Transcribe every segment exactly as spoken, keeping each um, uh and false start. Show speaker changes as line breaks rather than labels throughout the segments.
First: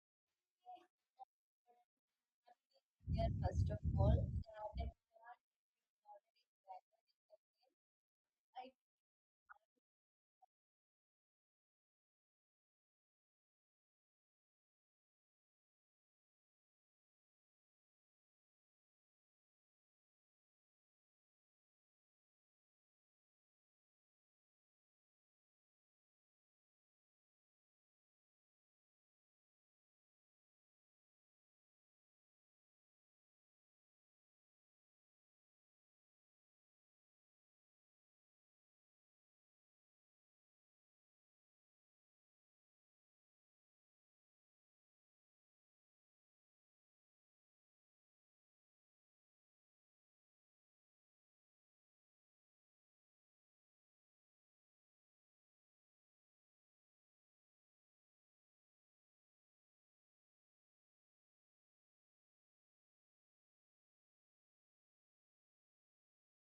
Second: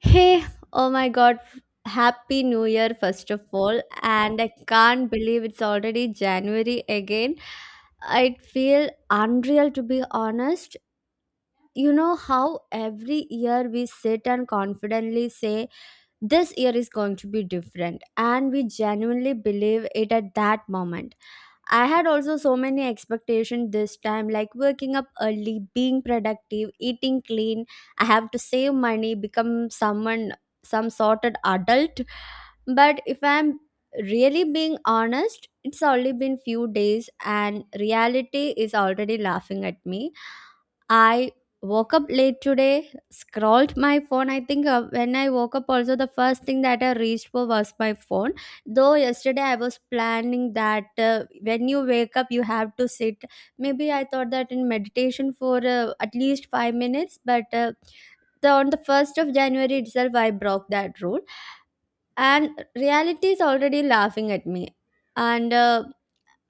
Hey, oh my god, happy new year,
There,
first of
first of
all.
all, uh,
And
if
I
there are already
can't believe it's
factors
already January
in
again. I
the game, I
feel unreal to be honest. You know how every year we sit and confidently say, this year is going to be different, and we genuinely believe it at that moment. I had also so many expectations this time, like waking up early, being productive, eating clean. I have to save money, become someone, some sorted adult. But if I'm really being honest, it's only been few days, and reality is already laughing at me. I woke up late today, scrolled my phone. I think uh, when I woke up, also the first thing that I reached for was my phone. Though yesterday I was planning that uh, when you wake up, you have to sit. Maybe I thought that in meditation for uh, at least five minutes, but uh, the on the 1st of January itself, I broke that rule, and reality is already laughing at me. And uh,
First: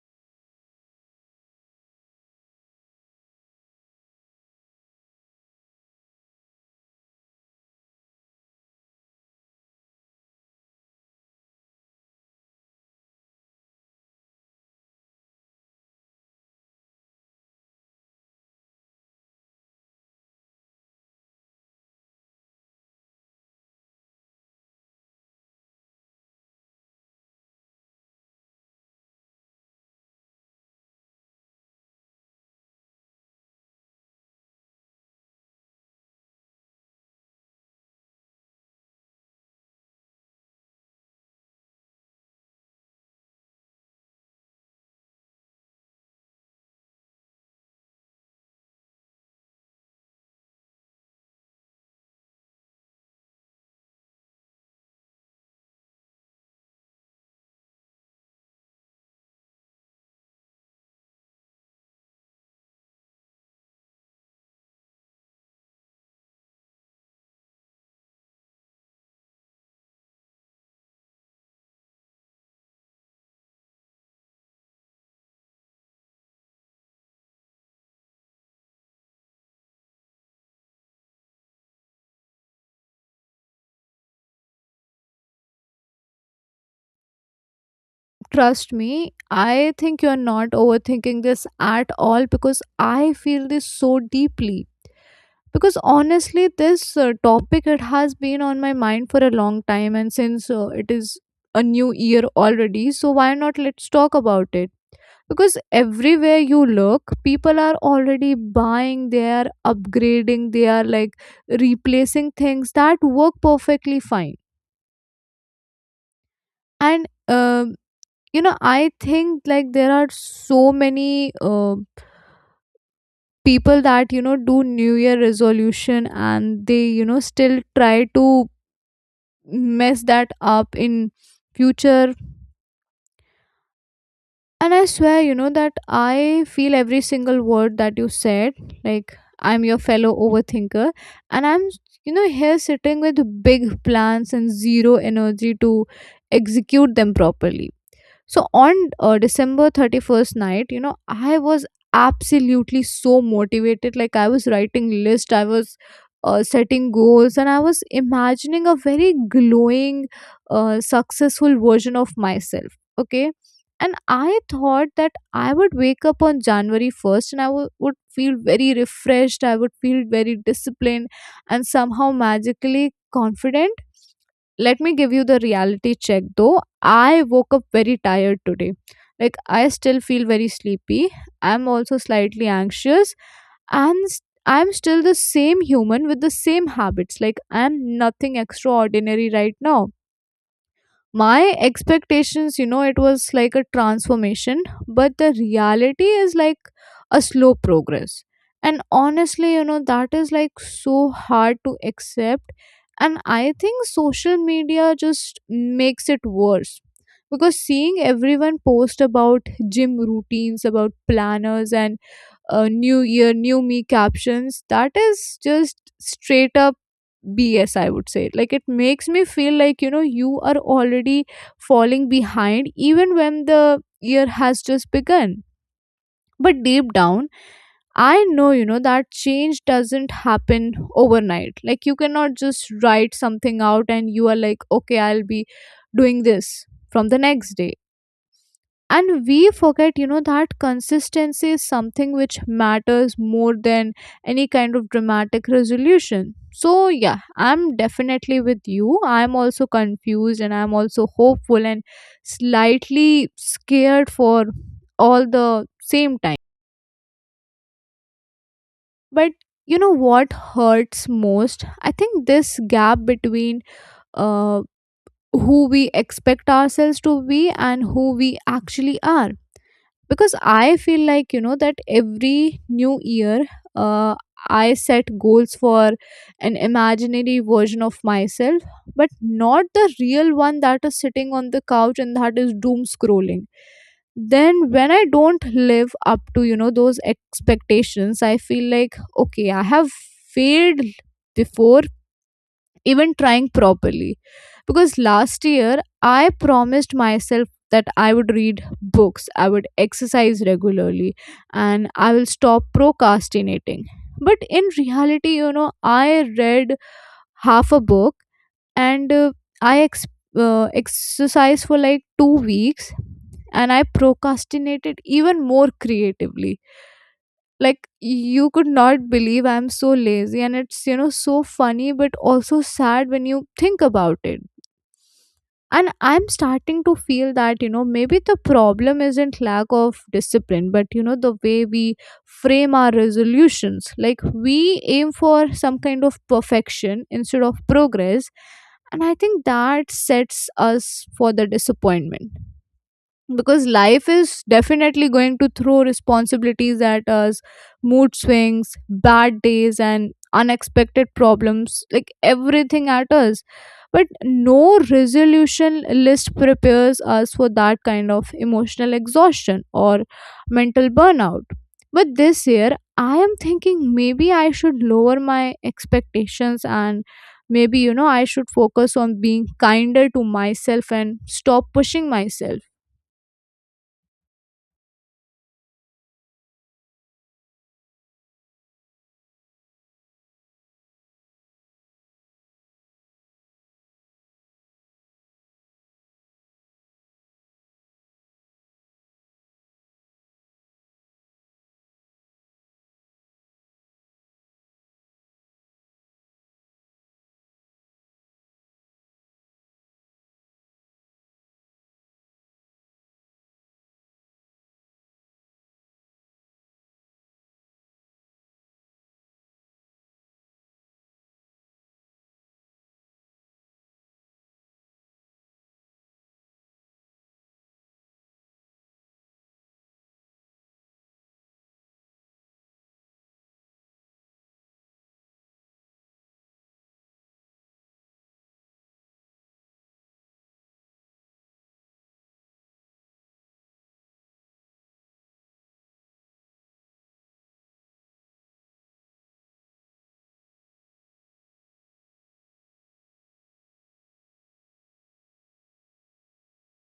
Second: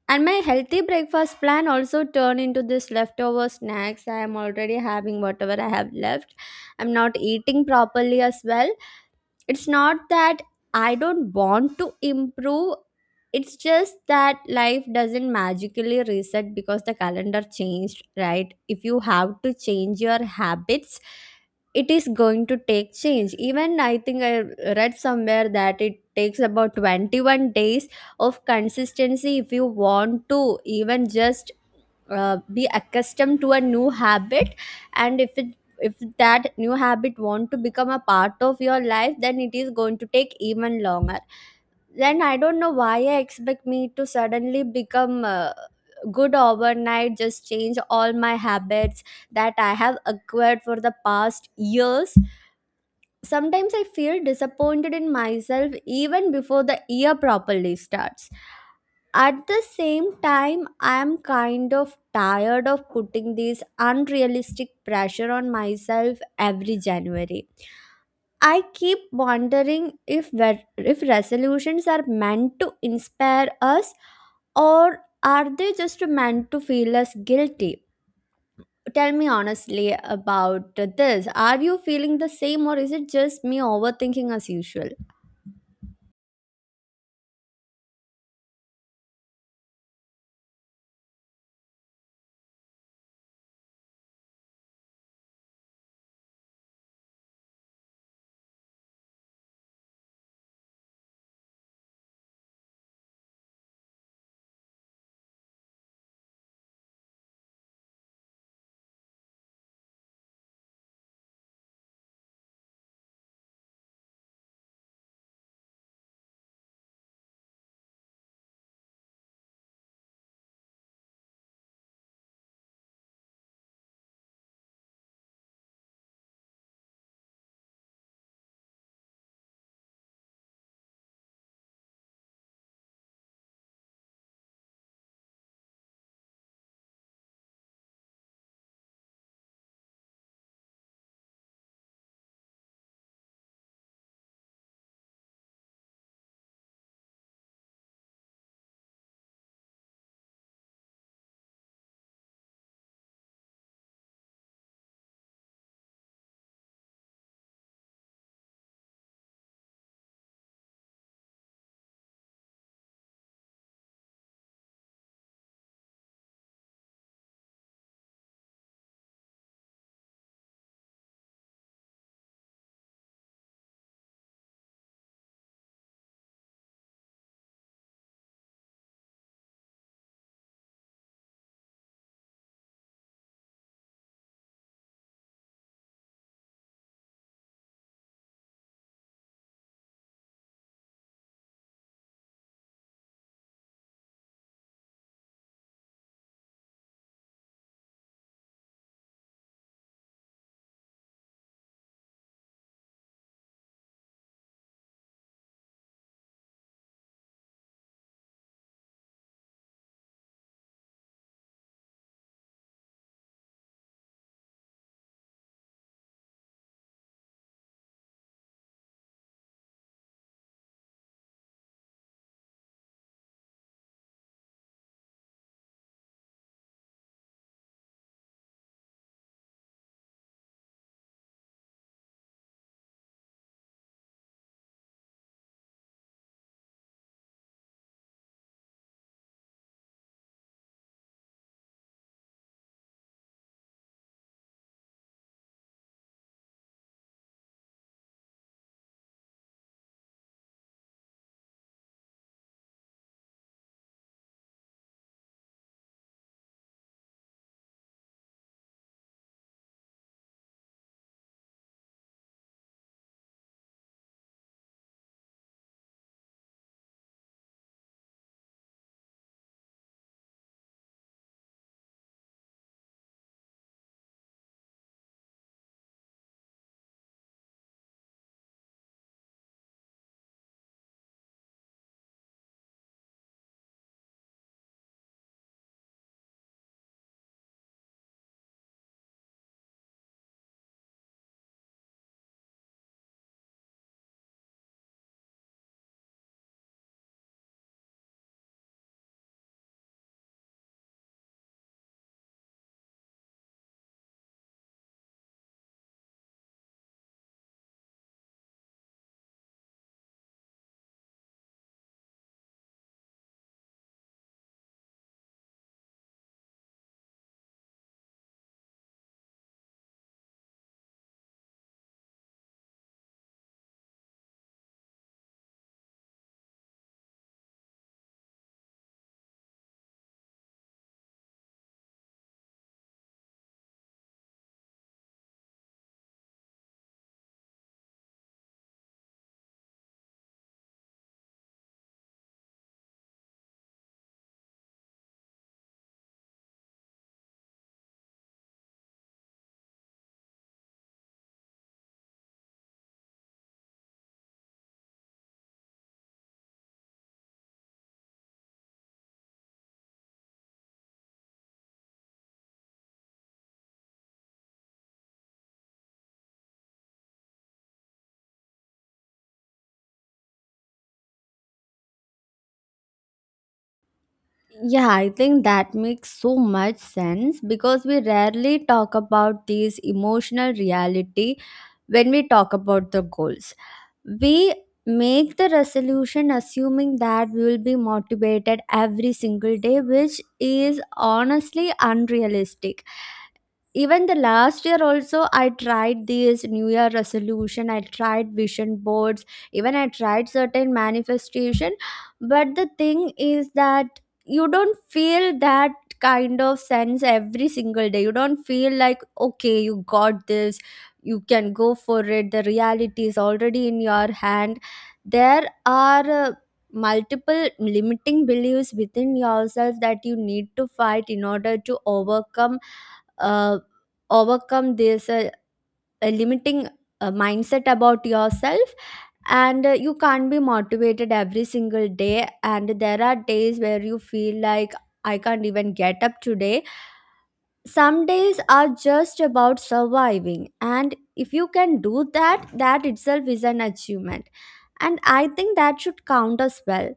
and my healthy breakfast plan also turned into this leftover snacks. I am already having whatever I have left. I'm not eating properly as well. It's not that I don't want to improve. It's just that life doesn't magically reset because the calendar changed, right? If you have to change your habits, it is going to take change. Even I think I read somewhere that it takes about twenty-one days of consistency. If you want to even just uh, be accustomed to a new habit, and if it if that new habit want to become a part of your life, then it is going to take even longer. Then I don't know why I expect me to suddenly become uh, good overnight, just change all my habits that I have acquired for the past years. Sometimes I feel disappointed in myself even before the year properly starts. At the same time, I am kind of tired of putting this unrealistic pressure on myself every January. I keep wondering if ver- if resolutions are meant to inspire us, or are they just meant to feel us guilty? Tell me honestly about this. Are you feeling the same, or is it just me overthinking as usual?
trust me, I think you're not overthinking this at all, because I feel this so deeply. Because honestly, this uh, topic, it has been on my mind for a long time, and since uh, it is a new year already, so why not, let's talk about it. Because everywhere you look, people are already buying, they are upgrading, they are like replacing things that work perfectly fine. And um, you know, I think like there are so many uh, people that, you know, do new year resolution and they, you know, still try to mess that up in future. And I swear, you know, that I feel every single word that you said. Like, I'm your fellow overthinker. And I'm, you know, here sitting with big plans and zero energy to execute them properly. So on uh, December thirty-first night, you know, I was absolutely so motivated. Like I was writing list, I was uh, setting goals, and I was imagining a very glowing, uh, successful version of myself. Okay. And I thought that I would wake up on January first and I w- would feel very refreshed, I would feel very disciplined, and somehow magically confident. Let me give you the reality check though. I woke up very tired today. Like, I still feel very sleepy. I'm also slightly anxious. And s- I'm still the same human with the same habits. Like, I'm nothing extraordinary right now. My expectations, you know, it was like a transformation, but the reality is like a slow progress. And honestly, you know, that is like so hard to accept. And I think social media just makes it worse, because seeing everyone post about gym routines, about planners, and uh, new year new me captions, that is just straight up BS, I would say. Like it makes me feel like, you know, you are already falling behind even when the year has just begun. But deep down, I know, you know, that change doesn't happen overnight. Like you cannot just write something out and you are like, okay, I'll be doing this from the next day. And we forget, you know, that consistency is something which matters more than any kind of dramatic resolution. So yeah, I'm definitely with you, I'm also confused and I'm also hopeful and slightly scared for all the same time. But you know what hurts most, I think, this gap between uh, who we expect ourselves to be and who we actually are. Because I feel like, you know, that every new year uh, I set goals for an imaginary version of myself, but not the real one that is sitting on the couch and that is doom scrolling. Then when I don't live up to, you know, those expectations, I feel like, okay, I have failed before even trying properly. Because last year I promised myself that I would read books, I would exercise regularly, and I will stop procrastinating. But in reality, you know, I read half a book, and uh, i ex- uh, exercised for like two weeks, and I procrastinated even more creatively. Like you could not believe, I'm so lazy, and it's, you know, so funny but also sad when you think about it. And I'm starting to feel that, you know, maybe the problem isn't lack of discipline, but, you know, the way we frame our resolutions. Like we aim for some kind of perfection instead of progress, and I think that sets us for the disappointment. Because life is definitely going to throw responsibilities at us, mood swings, bad days, and unexpected problems, like everything at us. But no resolution list prepares us for that kind of emotional exhaustion or mental burnout. But this year, I am thinking maybe I should lower my expectations, and maybe, you know, I should focus on being kinder to myself and stop pushing myself.
Yeah, I think that makes so much sense because we rarely talk about these emotional reality when we talk about the goals. We make the resolution assuming that we will be motivated every single day, which is honestly unrealistic. Even the last year also, I tried this New Year resolution. I tried vision boards. Even I tried certain manifestation. But the thing is that you don't feel that kind of sense every single day. You don't feel like okay, you got this. You can go for it. The reality is already in your hand. There are. Uh, multiple limiting beliefs within yourself that you need to fight in order to overcome uh, overcome this uh, uh, limiting uh, mindset about yourself. And uh, you can't be motivated every single day, and there are days where you feel like I can't even get up today. Some days are just about surviving, and if you can do that, that itself is an achievement, and I think that should count as well.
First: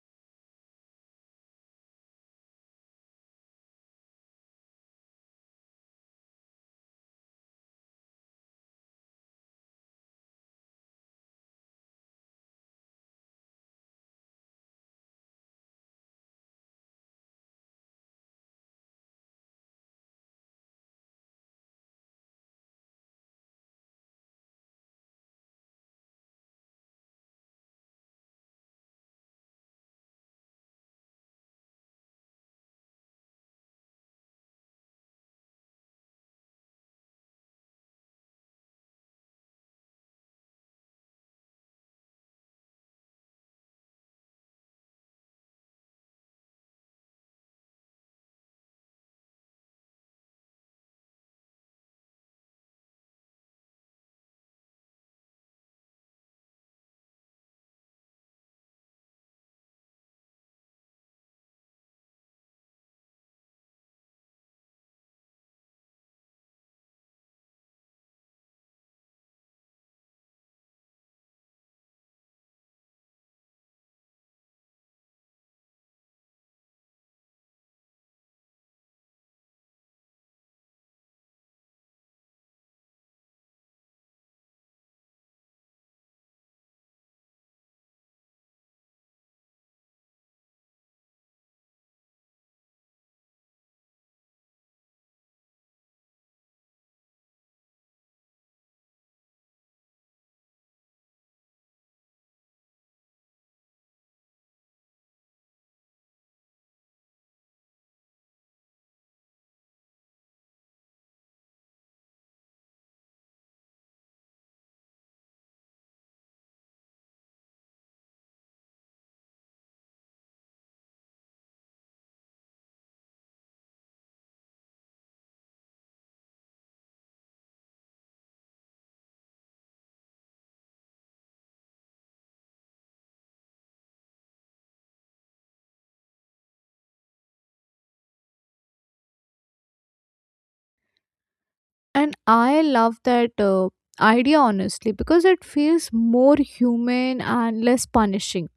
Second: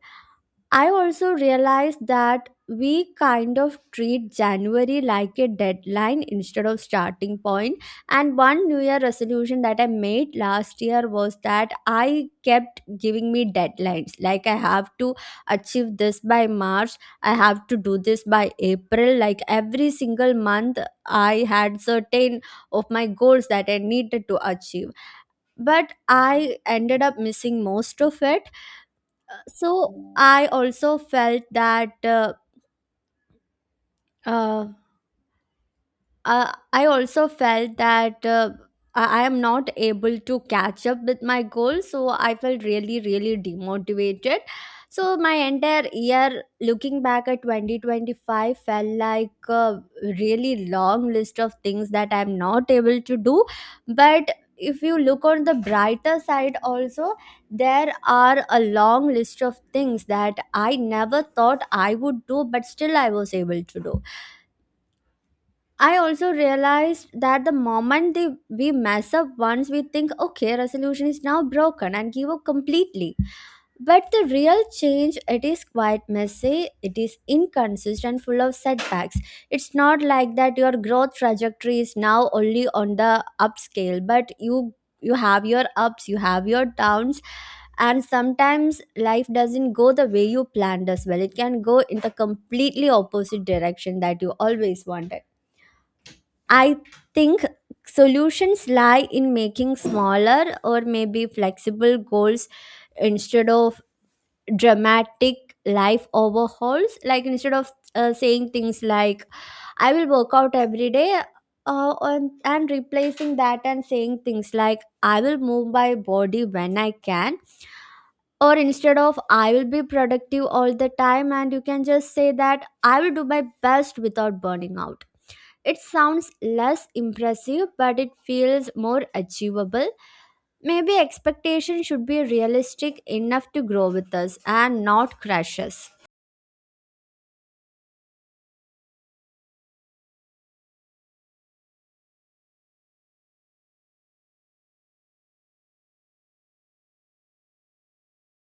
I also realized that we kind of treat January like a deadline instead of starting point. And one New Year resolution that I made last year was that I kept giving me deadlines. Like I have to achieve this by March. I have to do this by April. Like every single month, I had certain of my goals that I needed to achieve. But I ended up missing most of it. So I also felt that uh, uh, uh, I also felt that uh, I I am not able to catch up with my goals. So I felt really, really demotivated. So my entire year, looking back at twenty twenty-five, felt like a really long list of things that I'm not able to do. But if you look on the brighter side also, there are a long list of things that I never thought I would do, but still I was able to do. I also realized that the moment they, we mess up once, we think, okay, resolution is now broken, and give up completely. But the real change, it is quite messy, it is inconsistent, full of setbacks. It's not like that your growth trajectory is now only on the upscale, but you you have your ups, you have your downs, and sometimes life doesn't go the way you planned as well. It can go in the completely opposite direction that you always wanted. I think solutions lie in making smaller or maybe flexible goals instead of dramatic life overhauls. Like instead of uh, saying things like, I will work out every day. Uh, and, and replacing that and saying things like I will move my body when I can, or instead of I will be productive all the time, and you can just say that I will do my best without burning out. It sounds less impressive, but it feels more achievable. Maybe expectations should be realistic enough to grow with us and not crush us.
And I love that uh, idea, honestly, because it feels more human and less punishing.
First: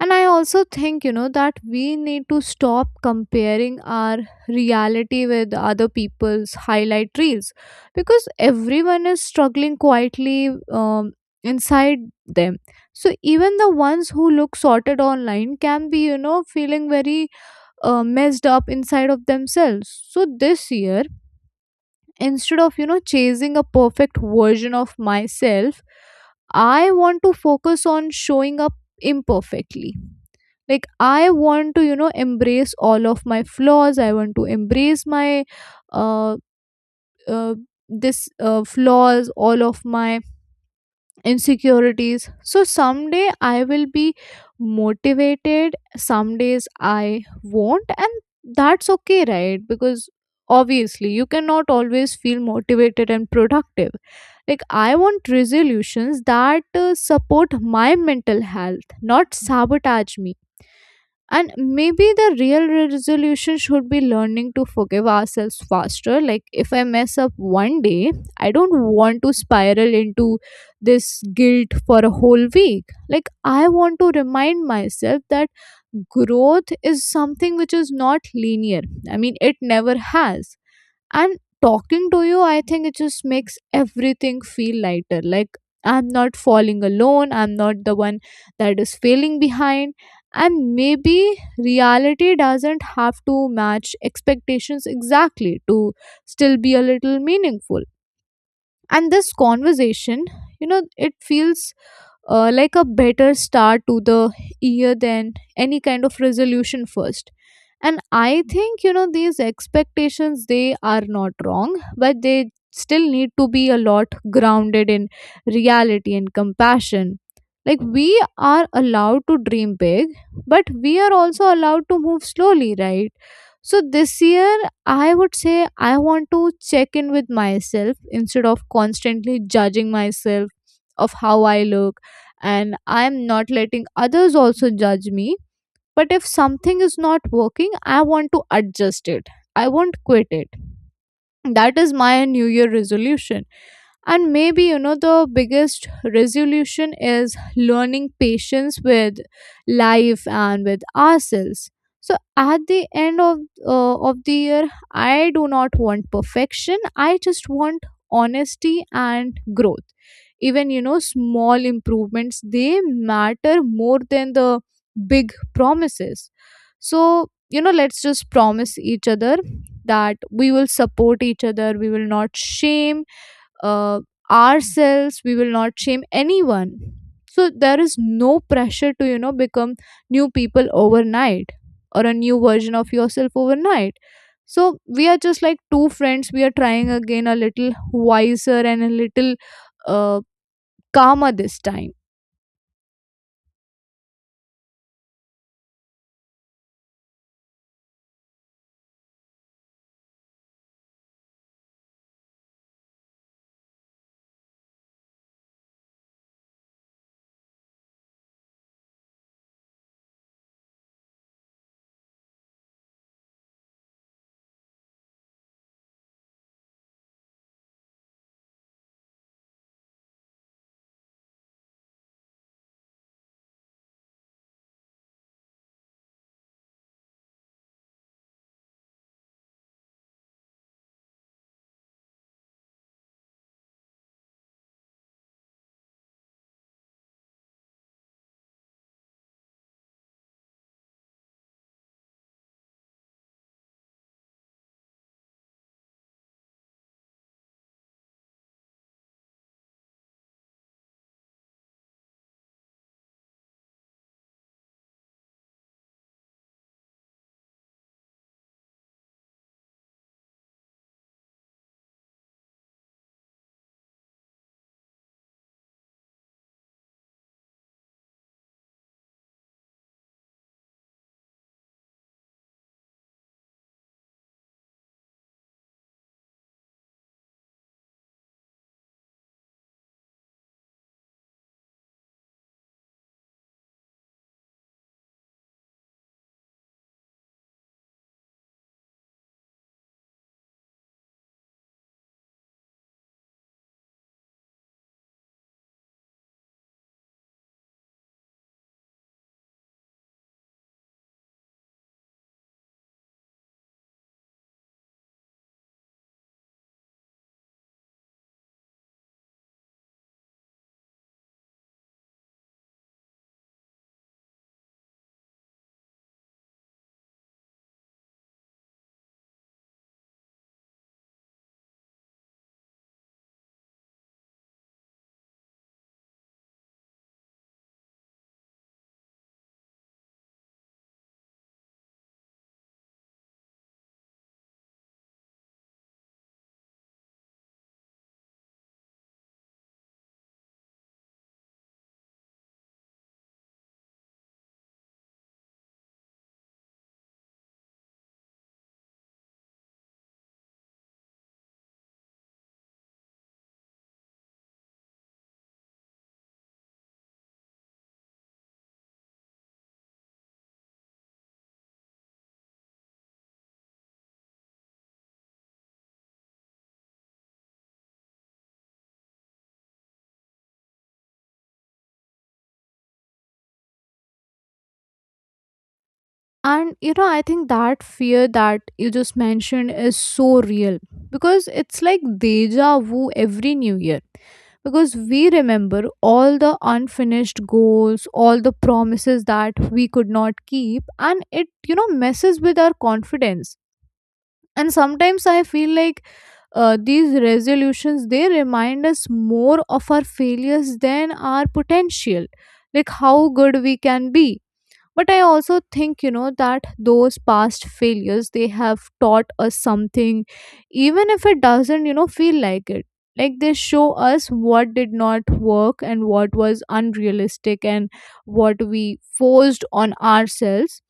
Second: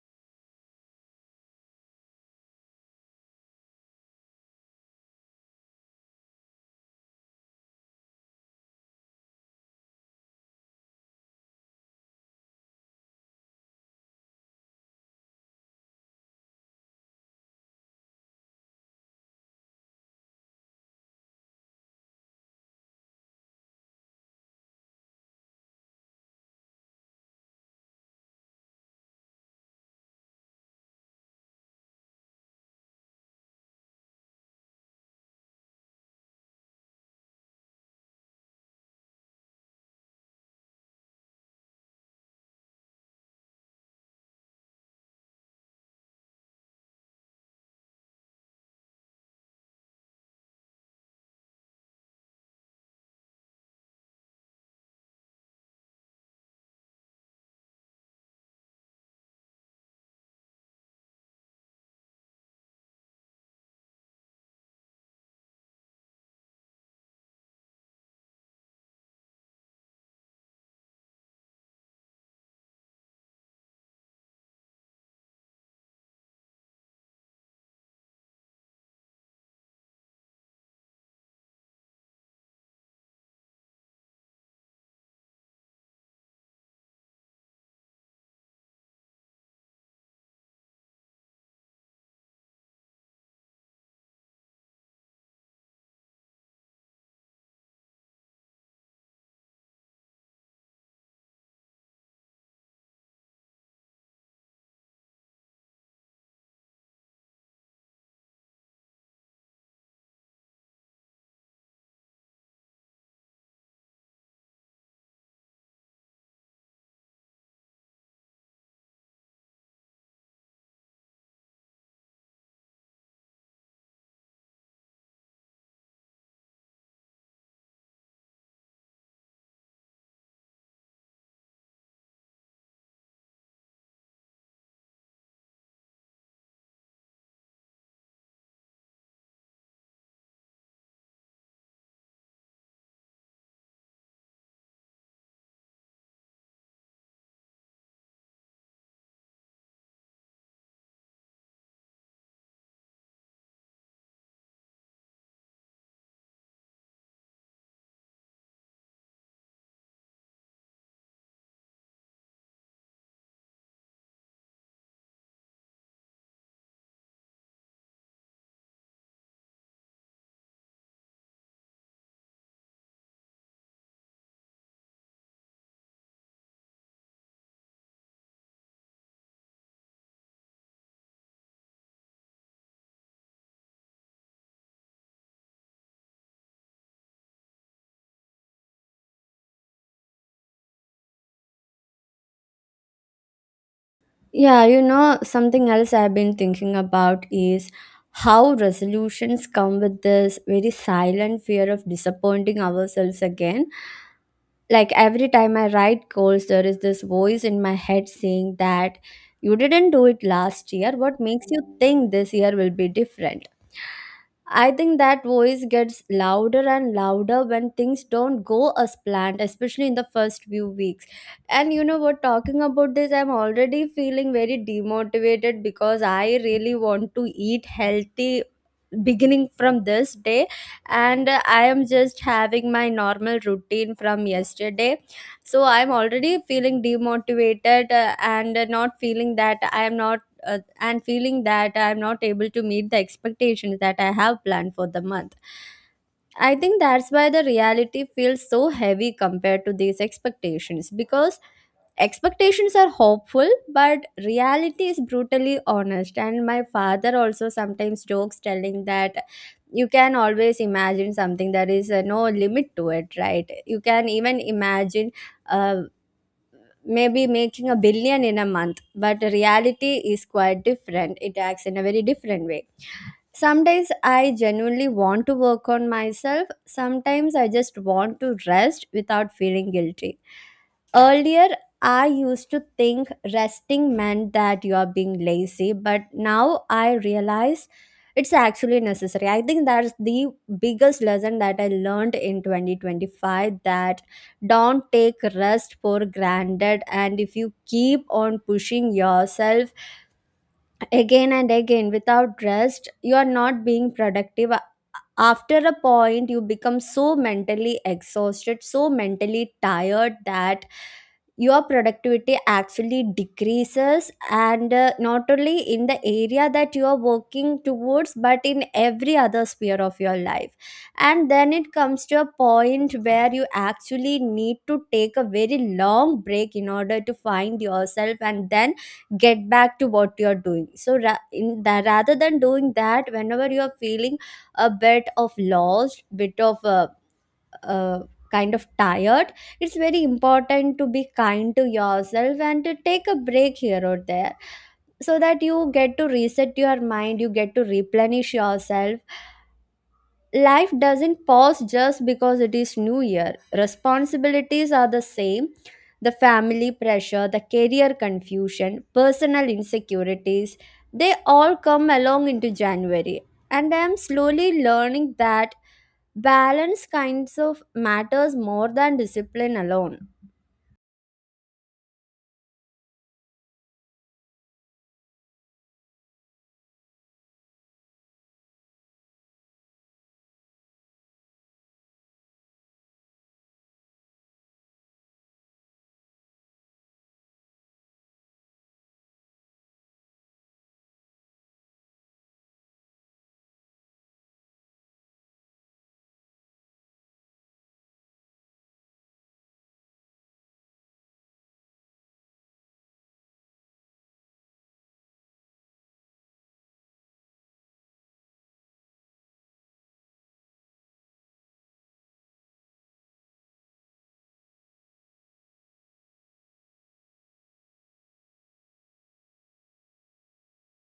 And I also think, you know, that we need to stop comparing our reality with other people's highlight reels, because everyone is struggling quietly, um, inside them. So even the ones who look sorted online can be, you know, feeling very uh, messed up inside of themselves. So this year, instead of, you know, chasing a perfect version of myself, I want to focus on showing up imperfectly. Like I want to, you know, embrace all of my flaws, I want to embrace my uh, uh this uh, flaws, all of my insecurities. So someday I will be motivated, some days I won't, and that's okay, right? Because obviously you cannot always feel motivated and productive. Like I want resolutions that uh, support my mental health, not sabotage me. And maybe the real resolution should be learning to forgive ourselves faster. Like if I mess up one day, I don't want to spiral into this guilt for a whole week. Like I want to remind myself that growth is something which is not linear, I mean, it never has. And talking to you, I think, it just makes everything feel lighter. Like I'm not falling alone, I'm not the one that is failing behind. And maybe reality doesn't have to match expectations exactly to still be a little meaningful. And this conversation, you know, it feels uh, like a better start to the year than any kind of resolution first. And I think, you know, these expectations, they are not wrong, but they still need to be a lot grounded in reality and compassion. Like we are allowed to dream big, but we are also allowed to move slowly, right? So this year, I would say, I want to check in with myself instead of constantly judging myself of how I look. And I'm not letting others also judge me. But if something is not working, I want to adjust it, I won't quit it. That is my new year resolution. And maybe, you know, the biggest resolution is learning patience with life and with ourselves. So at the end of uh, of the year, I do not want perfection. I just want honesty and growth. Even, you know, small improvements, they matter more than the big promises. So, you know, let's just promise each other that we will support each other. We will not shame uh, ourselves, we will not shame anyone. So there is no pressure to, you know, become new people overnight, or a new version of yourself overnight. So we are just like two friends, we are trying again, a little wiser and a little uh, calmer this time.
Yeah, you know, something else I've been thinking about is how resolutions come with this very silent fear of disappointing ourselves again. Like every time I write goals, there is this voice in my head saying that you didn't do it last year. What makes you think this year will be different? I think that voice gets louder and louder when things don't go as planned, especially in the first few weeks. And you know what, talking about this, I'm already feeling very demotivated because I really want to eat healthy beginning from this day, and uh, I am just having my normal routine from yesterday. So I'm already feeling demotivated, uh, and uh, not feeling that I am not uh, and feeling that I'm not able to meet the expectations that I have planned for the month. I think that's why the reality feels so heavy compared to these expectations, because expectations are hopeful but reality is brutally honest. And my father also sometimes jokes telling that you can always imagine something, there is uh, no limit to it, right? You can even imagine uh, maybe making a billion in a month, but reality is quite different. It acts in a very different way. Some days I genuinely want to work on myself. Sometimes I just want to rest without feeling guilty. Earlier, I used to think resting meant that you are being lazy, but now I realize it's actually necessary. I think that's the biggest lesson that I learned in twenty twenty-five, that don't take rest for granted. And if you keep on pushing yourself again and again without rest, you are not being productive. After a point you become so mentally exhausted, so mentally tired, that your productivity actually decreases, and uh, not only in the area that you are working towards, but in every other sphere of your life. And then it comes to a point where you actually need to take a very long break in order to find yourself, and then get back to what you're doing. So ra- in that, rather than doing that, whenever you're feeling a bit of lost, bit of uh, uh, kind of tired, it's very important to be kind to yourself and to take a break here or there, so that you get to reset your mind, you get to replenish yourself. Life doesn't pause just because it is New Year. Responsibilities are the same, the family pressure, the career confusion, personal insecurities, they all come along into January. And I am slowly learning that balance kinds of matters more than discipline alone.
And you know, I think that fear that you just mentioned is so real, because it's like deja vu every new year. Because we remember all the unfinished goals, all the promises that we could not keep, and it, you know, messes with our confidence. And sometimes I feel like uh, these resolutions, they remind us more of our failures than our potential, like how good we can be. But I also think, you know, that those past failures, they have taught us something, even if it doesn't, you know, feel like it. Like they show us what did not work and what was unrealistic and what we forced on ourselves.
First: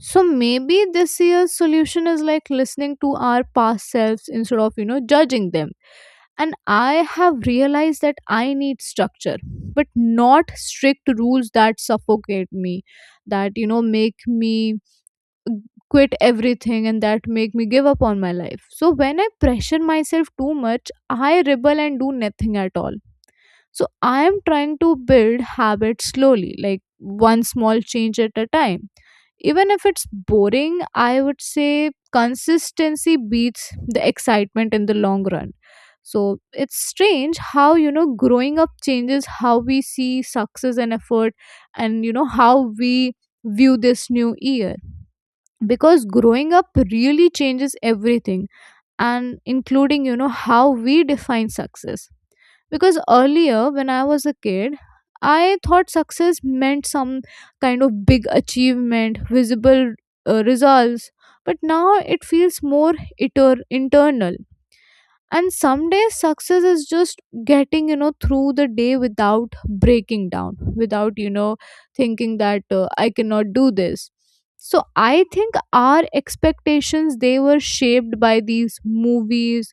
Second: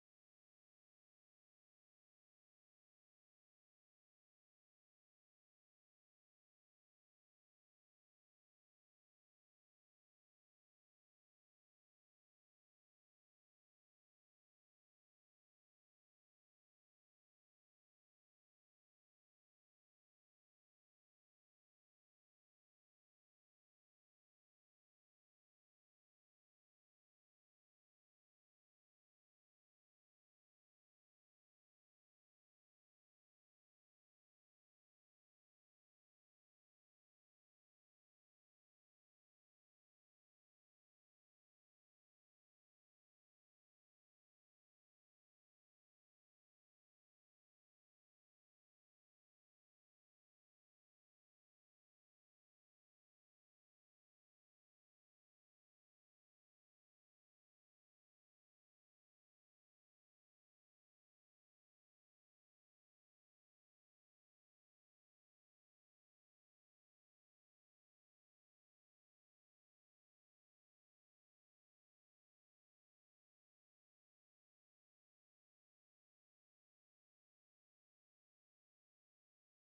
So maybe this year's solution is like listening to our past selves instead of, you know, judging them. And I have realized that I need structure, but not strict rules that suffocate me, that, you know, make me quit everything and that make me give up on my life. So when I pressure myself too much, I rebel and do nothing at all. So I am trying to build habits slowly, like one small change at a time. Even if it's boring, I would say consistency beats the excitement in the long run. So it's strange how, you know, growing up changes how we see success and effort, and, you know, how we view this new year. Because growing up really changes everything and including, you know, how we define success because earlier when i was a kid i thought success meant some kind of big achievement visible uh, results. But now it feels more iter- internal, and some days success is just getting, you know, through the day without breaking down, without, you know, thinking that uh, i cannot do this. So i think our expectations, they were shaped by these movies,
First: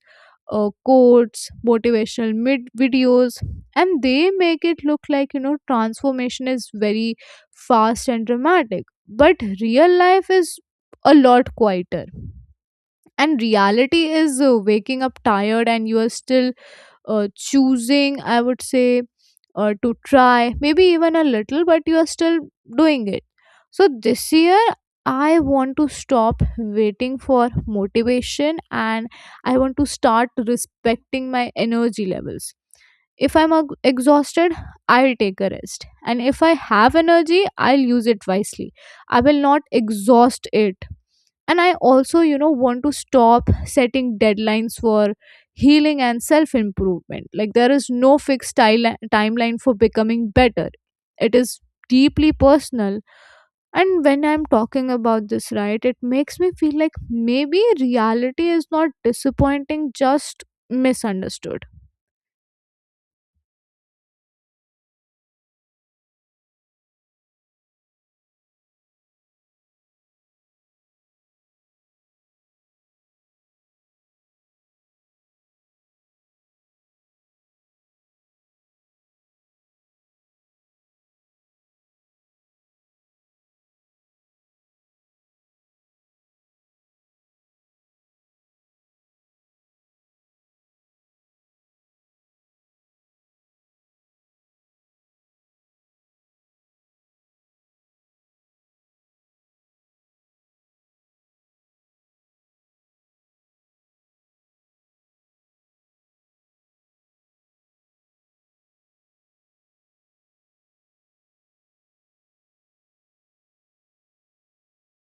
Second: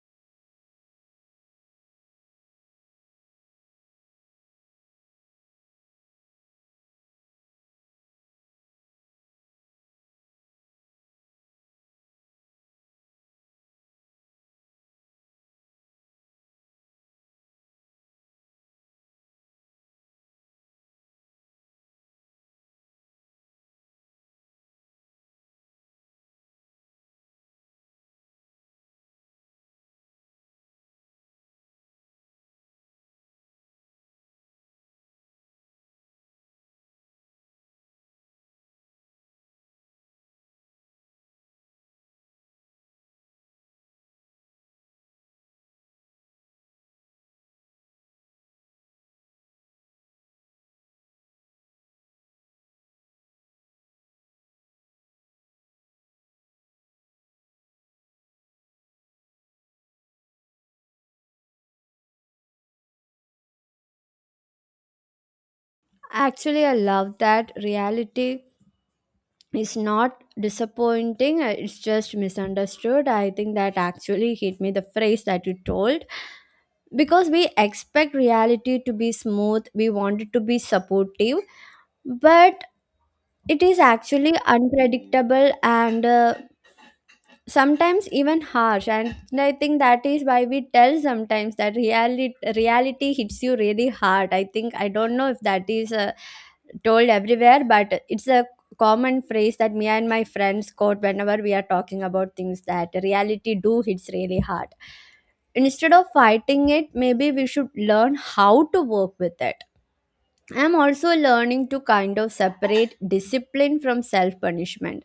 uh, quotes, motivational mid- videos, and they make it look like, you know, transformation is very fast and dramatic, but real life is a lot quieter. And reality is, uh, waking up tired, and you are still uh, choosing, i would say, uh, to try, maybe even a little, but you are still doing it. So this year i want to stop waiting for motivation, and i want to start respecting my energy levels. If i'm ag- exhausted, i'll take a rest, and if i have energy, i'll use it wisely. I will not exhaust it. And i also, you know, want to stop setting deadlines for healing and self improvement. Like, there is no fixed tile- timeline for becoming better. It is deeply personal. And when I'm talking about this, right, it makes me feel like maybe reality is not disappointing, just misunderstood.
Actually, I love that reality is not disappointing, uh, it's just misunderstood. I think that actually hit me, the phrase that you told, because we expect reality to be smooth, we want it to be supportive, but it is actually unpredictable and uh, sometimes even harsh. And I think that is why we tell sometimes that reality reality hits you really hard. I think I don't know if that is uh, told everywhere, but it's a common phrase that me and my friends quote whenever we are talking about things, that reality do hits really hard. Instead of fighting it, maybe we should learn how to work with it. I'm also learning to kind of separate discipline from self punishment.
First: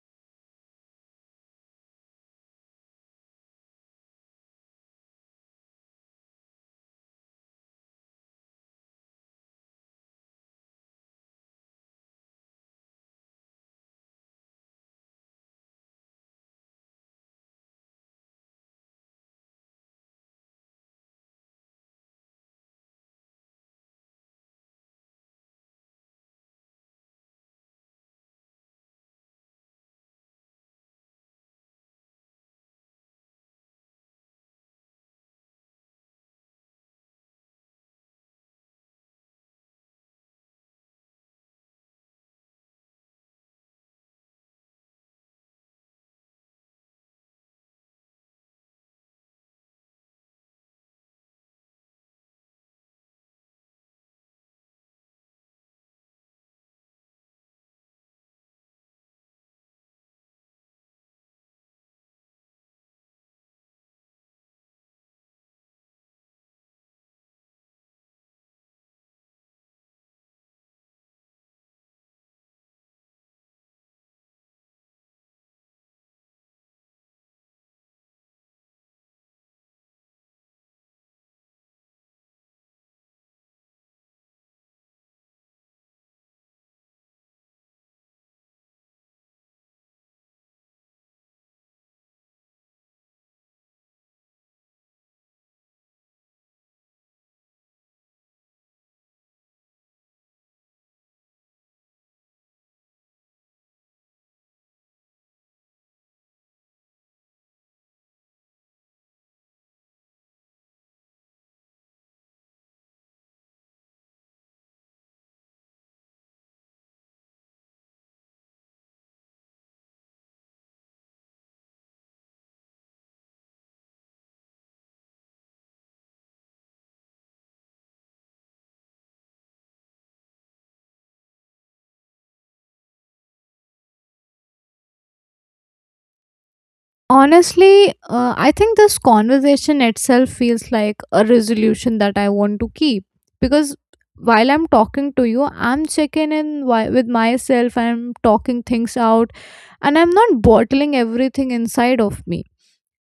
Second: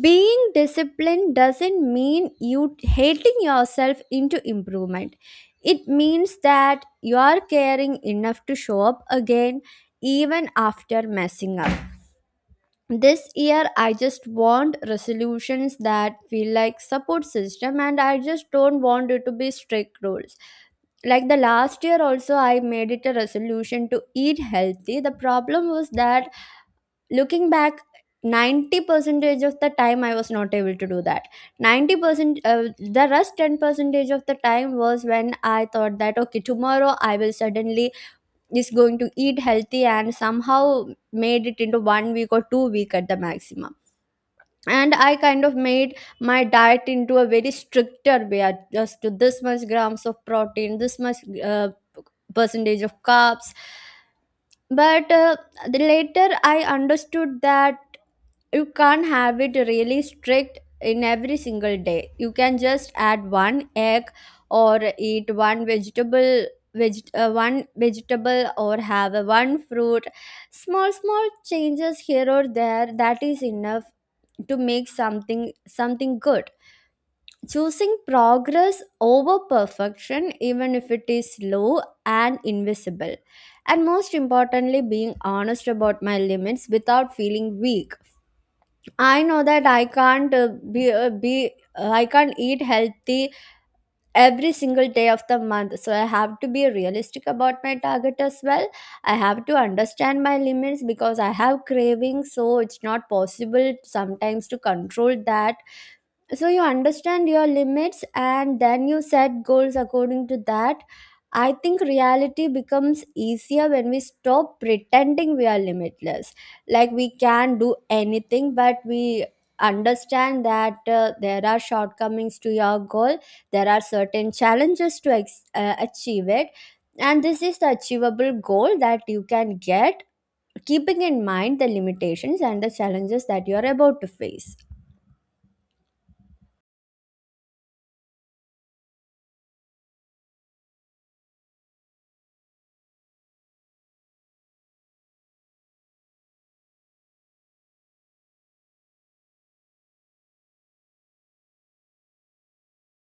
Being disciplined doesn't mean you hating yourself into improvement. It means that you are caring enough to show up again even after messing up. This year I just want resolutions that feel like support system, and I just don't want it to be strict rules. Like the last year also, I made it a resolution to eat healthy. The problem was that, looking back, ninety percentage of the time I was not able to do that. ninety percent, uh, the rest ten percentage of the time was when I thought that, okay, tomorrow I will suddenly is going to eat healthy, and somehow made it into one week or two week at the maximum. And I kind of made my diet into a very stricter way. I just to this much grams of protein, this much uh, percentage of carbs. But uh, the later I understood that you can't have it really strict in every single day. You can just add one egg or eat one vegetable, veget- uh, one vegetable, or have a one fruit. Small small changes here or there, that is enough to make something something good. Choosing progress over perfection, even if it is slow and invisible. And most importantly, being honest about my limits without feeling weak. I know that I can't uh, be uh, be uh, I can't eat healthy every single day of the month. So I have to be realistic about my target as well. I have to understand my limits because I have cravings, so it's not possible sometimes to control that. So you understand your limits and then you set goals according to that. I think reality becomes easier when we stop pretending we are limitless, like we can do anything. But we understand that uh, there are shortcomings to your goal. There are certain challenges to ex- uh, achieve it, and this is the achievable goal that you can get, keeping in mind the limitations and the challenges that you are about to face.
Honestly, uh, I think this conversation itself feels like a resolution that I want to keep, because while I'm talking to you, I'm checking in wi- with myself, I'm talking things out, and I'm not bottling everything inside of me.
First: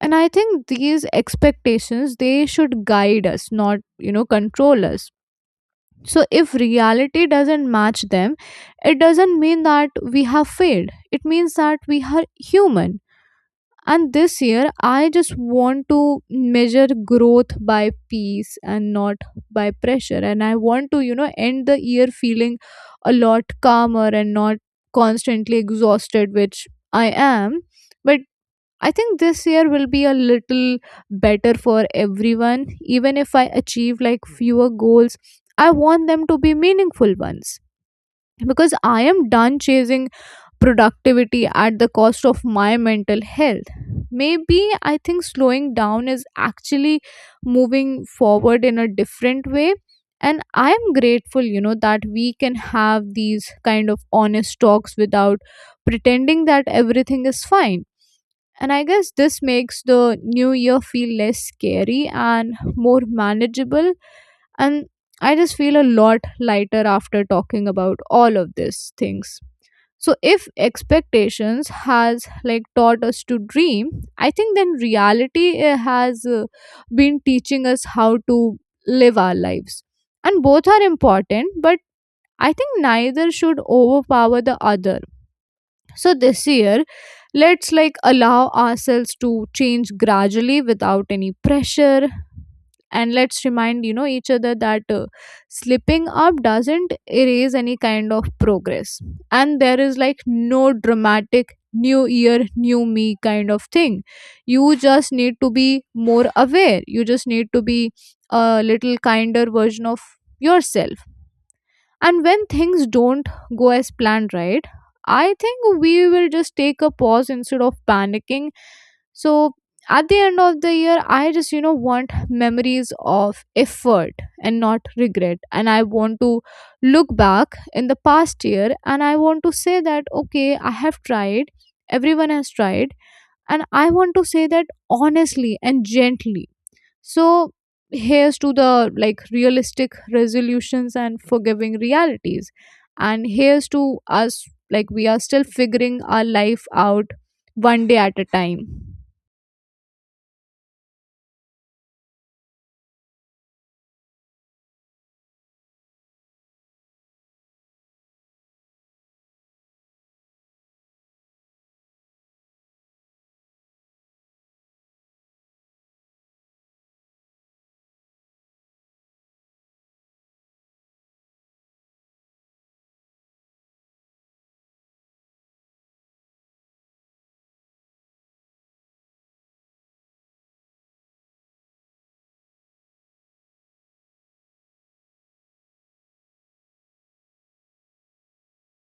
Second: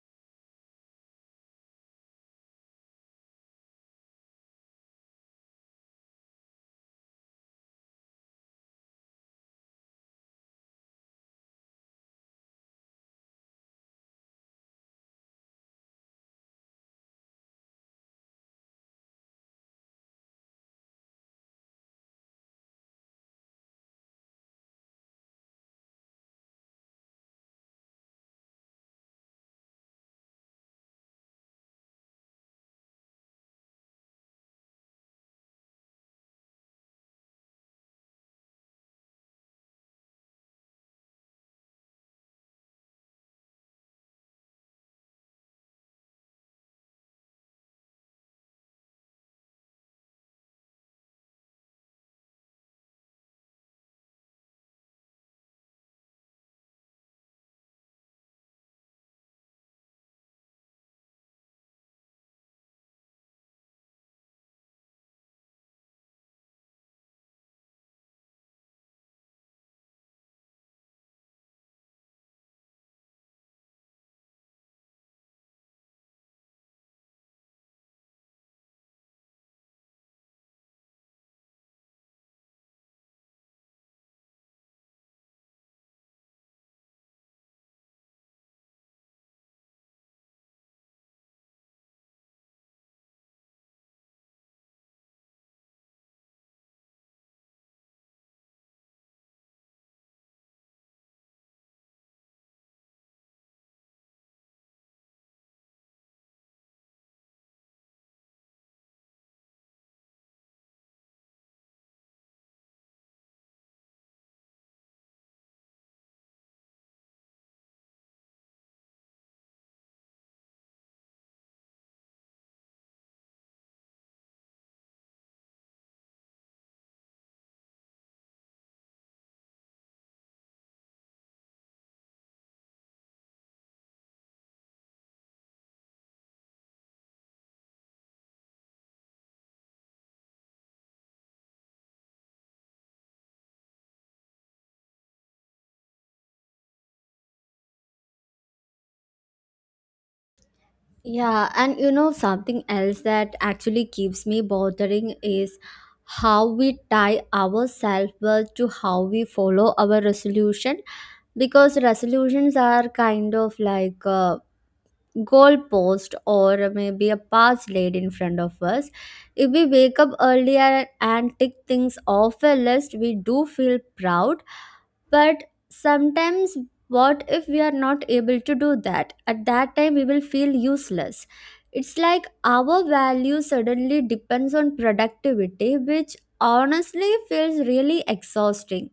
And I think these expectations, they should guide us, not, you know, control us. So if reality doesn't match them, it doesn't mean that we have failed. It means that we are human. And this year, I just want to measure growth by peace and not by pressure. And I want to, you know, end the year feeling a lot calmer and not constantly exhausted, which I am. But I think this year will be a little better for everyone. Even if I achieve like fewer goals, I want them to be meaningful ones. Because I am done chasing productivity at the cost of my mental health. Maybe I think slowing down is actually moving forward in a different way. And I am grateful, you know, that we can have these kind of honest talks without pretending that everything is fine. And I guess this makes the new year feel less scary and more manageable. And I just feel a lot lighter after talking about all of these things. So if expectations has like taught us to dream, I think then reality, uh, has uh, been teaching us how to live our lives. And both are important, but I think neither should overpower the other. So this year, let's like allow ourselves to change gradually without any pressure. And let's remind, you know, each other that, uh, slipping up doesn't erase any kind of progress, and there is like no dramatic new year, new me kind of thing. You just need to be more aware, you just need to be a little kinder version of yourself. And when things don't go as planned, right? I think we will just take a pause instead of panicking. So at the end of the year, I just, you know, want memories of effort and not regret. And I want to look back in the past year, and I want to say that, okay, I have tried, everyone has tried. And I want to say that honestly and gently. So here's to the like realistic resolutions and forgiving realities. And here's to us, like, we are still figuring our life out one day at a time.
Yeah, and you know, something else that actually keeps me bothering is how we tie our self worth to how we follow our resolution. Because resolutions are kind of like a goalpost or maybe a path laid in front of us. If we wake up earlier and tick things off a list, we do feel proud. But sometimes, what if we are not able to do that? At that time we will feel useless. It's like our value suddenly depends on productivity, which honestly feels really exhausting.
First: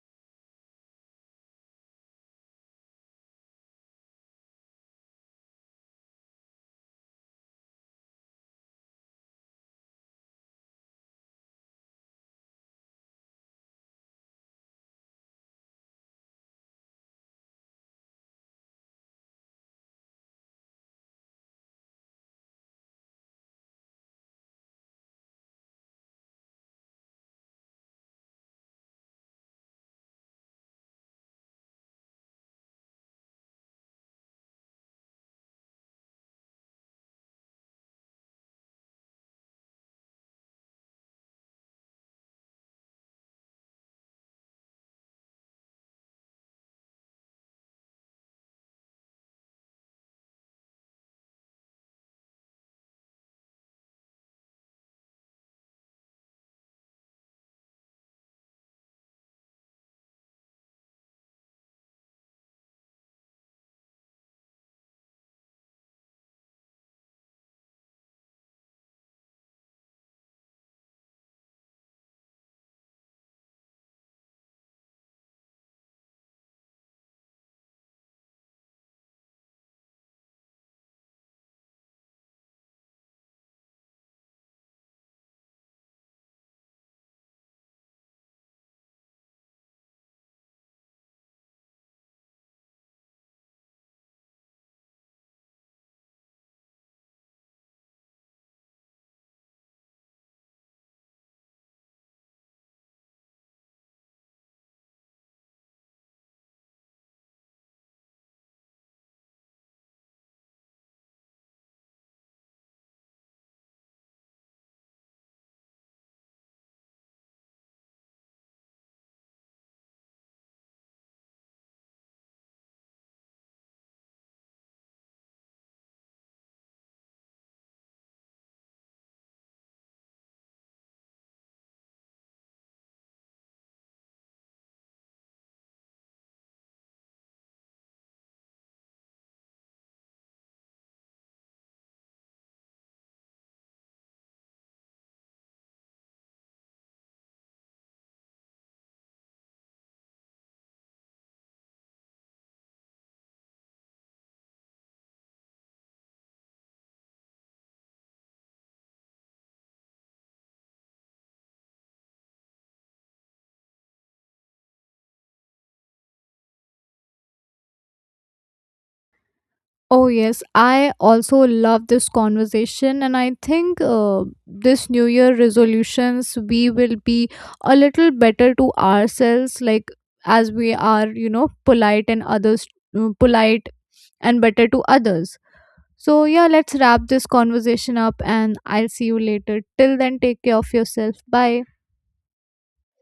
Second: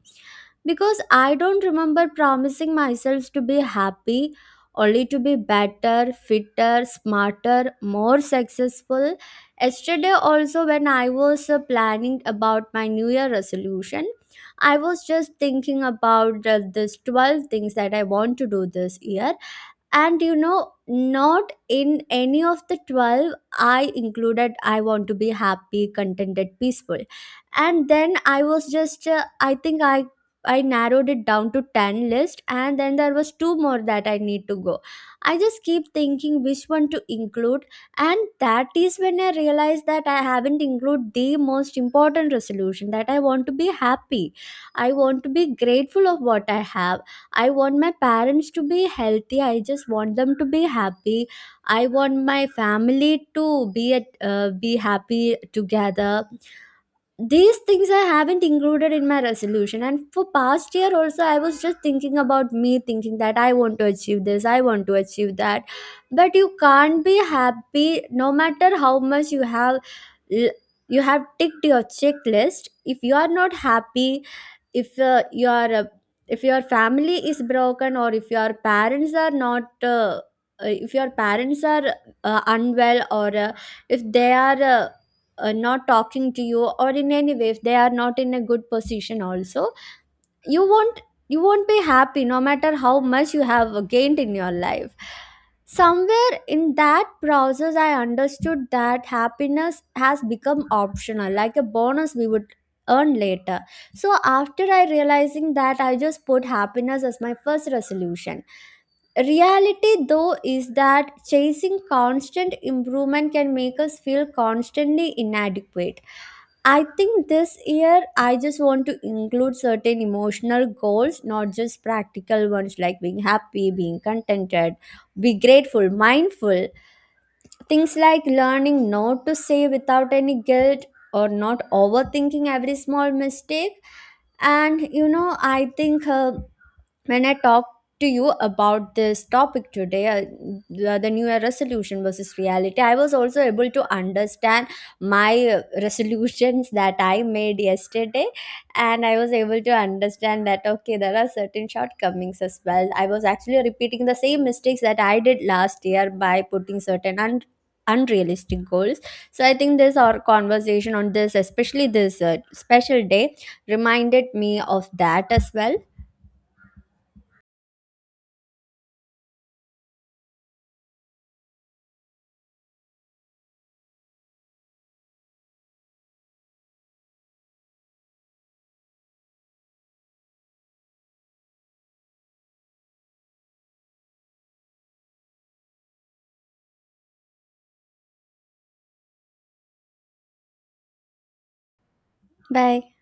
Because I don't remember promising myself to be happy, only to be better, fitter, smarter, more successful. Yesterday also, when I was uh, planning about my new year resolution, I was just thinking about uh, this twelve things that I want to do this year. And you know, not in any of the twelve I included, I want to be happy, contented, peaceful. And then I was just, uh, I think I. I narrowed it down to ten list, and then there was two more that I need to go. I just keep thinking which one to include. And that is when I realized that I haven't included the most important resolution, that I want to be happy. I want to be grateful of what I have. I want my parents to be healthy. I just want them to be happy. I want my family to be at, uh, be happy together. These things I haven't included in my resolution. And for past year also, I was just thinking about me, thinking that I want to achieve this, I want to achieve that. But you can't be happy no matter how much you have, l- you have ticked your checklist. If you are not happy, if uh, you are uh, if your family is broken, or if your parents are not uh, uh, if your parents are uh, unwell, or uh, if they are uh, uh, not talking to you, or in any way if they are not in a good position also, you won't you won't be happy no matter how much you have gained in your life. Somewhere in that process I understood that happiness has become optional, like a bonus we would earn later. So after I realizing that, I just put happiness as my first resolution. Reality though is that chasing constant improvement can make us feel constantly inadequate. I think this year I just want to include certain emotional goals, not just practical ones, like being happy, being contented, be grateful, mindful. Things like learning not to say without any guilt, or not overthinking every small mistake. And you know, I think uh, when I talked to you about this topic today, uh, the, the New Year resolution versus reality, I was also able to understand my uh, resolutions that I made yesterday. And I was able to understand that, okay, there are certain shortcomings as well. I was actually repeating the same mistakes that I did last year by putting certain un- unrealistic goals. So I think this our conversation on this, especially this uh, special day, reminded me of that as well.
Oh yes, I also love this conversation, and I think uh, this new year resolutions we will be a little better to ourselves, like, as we are, you know, polite and others, uh, polite and better to others. So, yeah, let's wrap this conversation up and I'll see you later. Till then, take care of yourself. Bye.
Bye.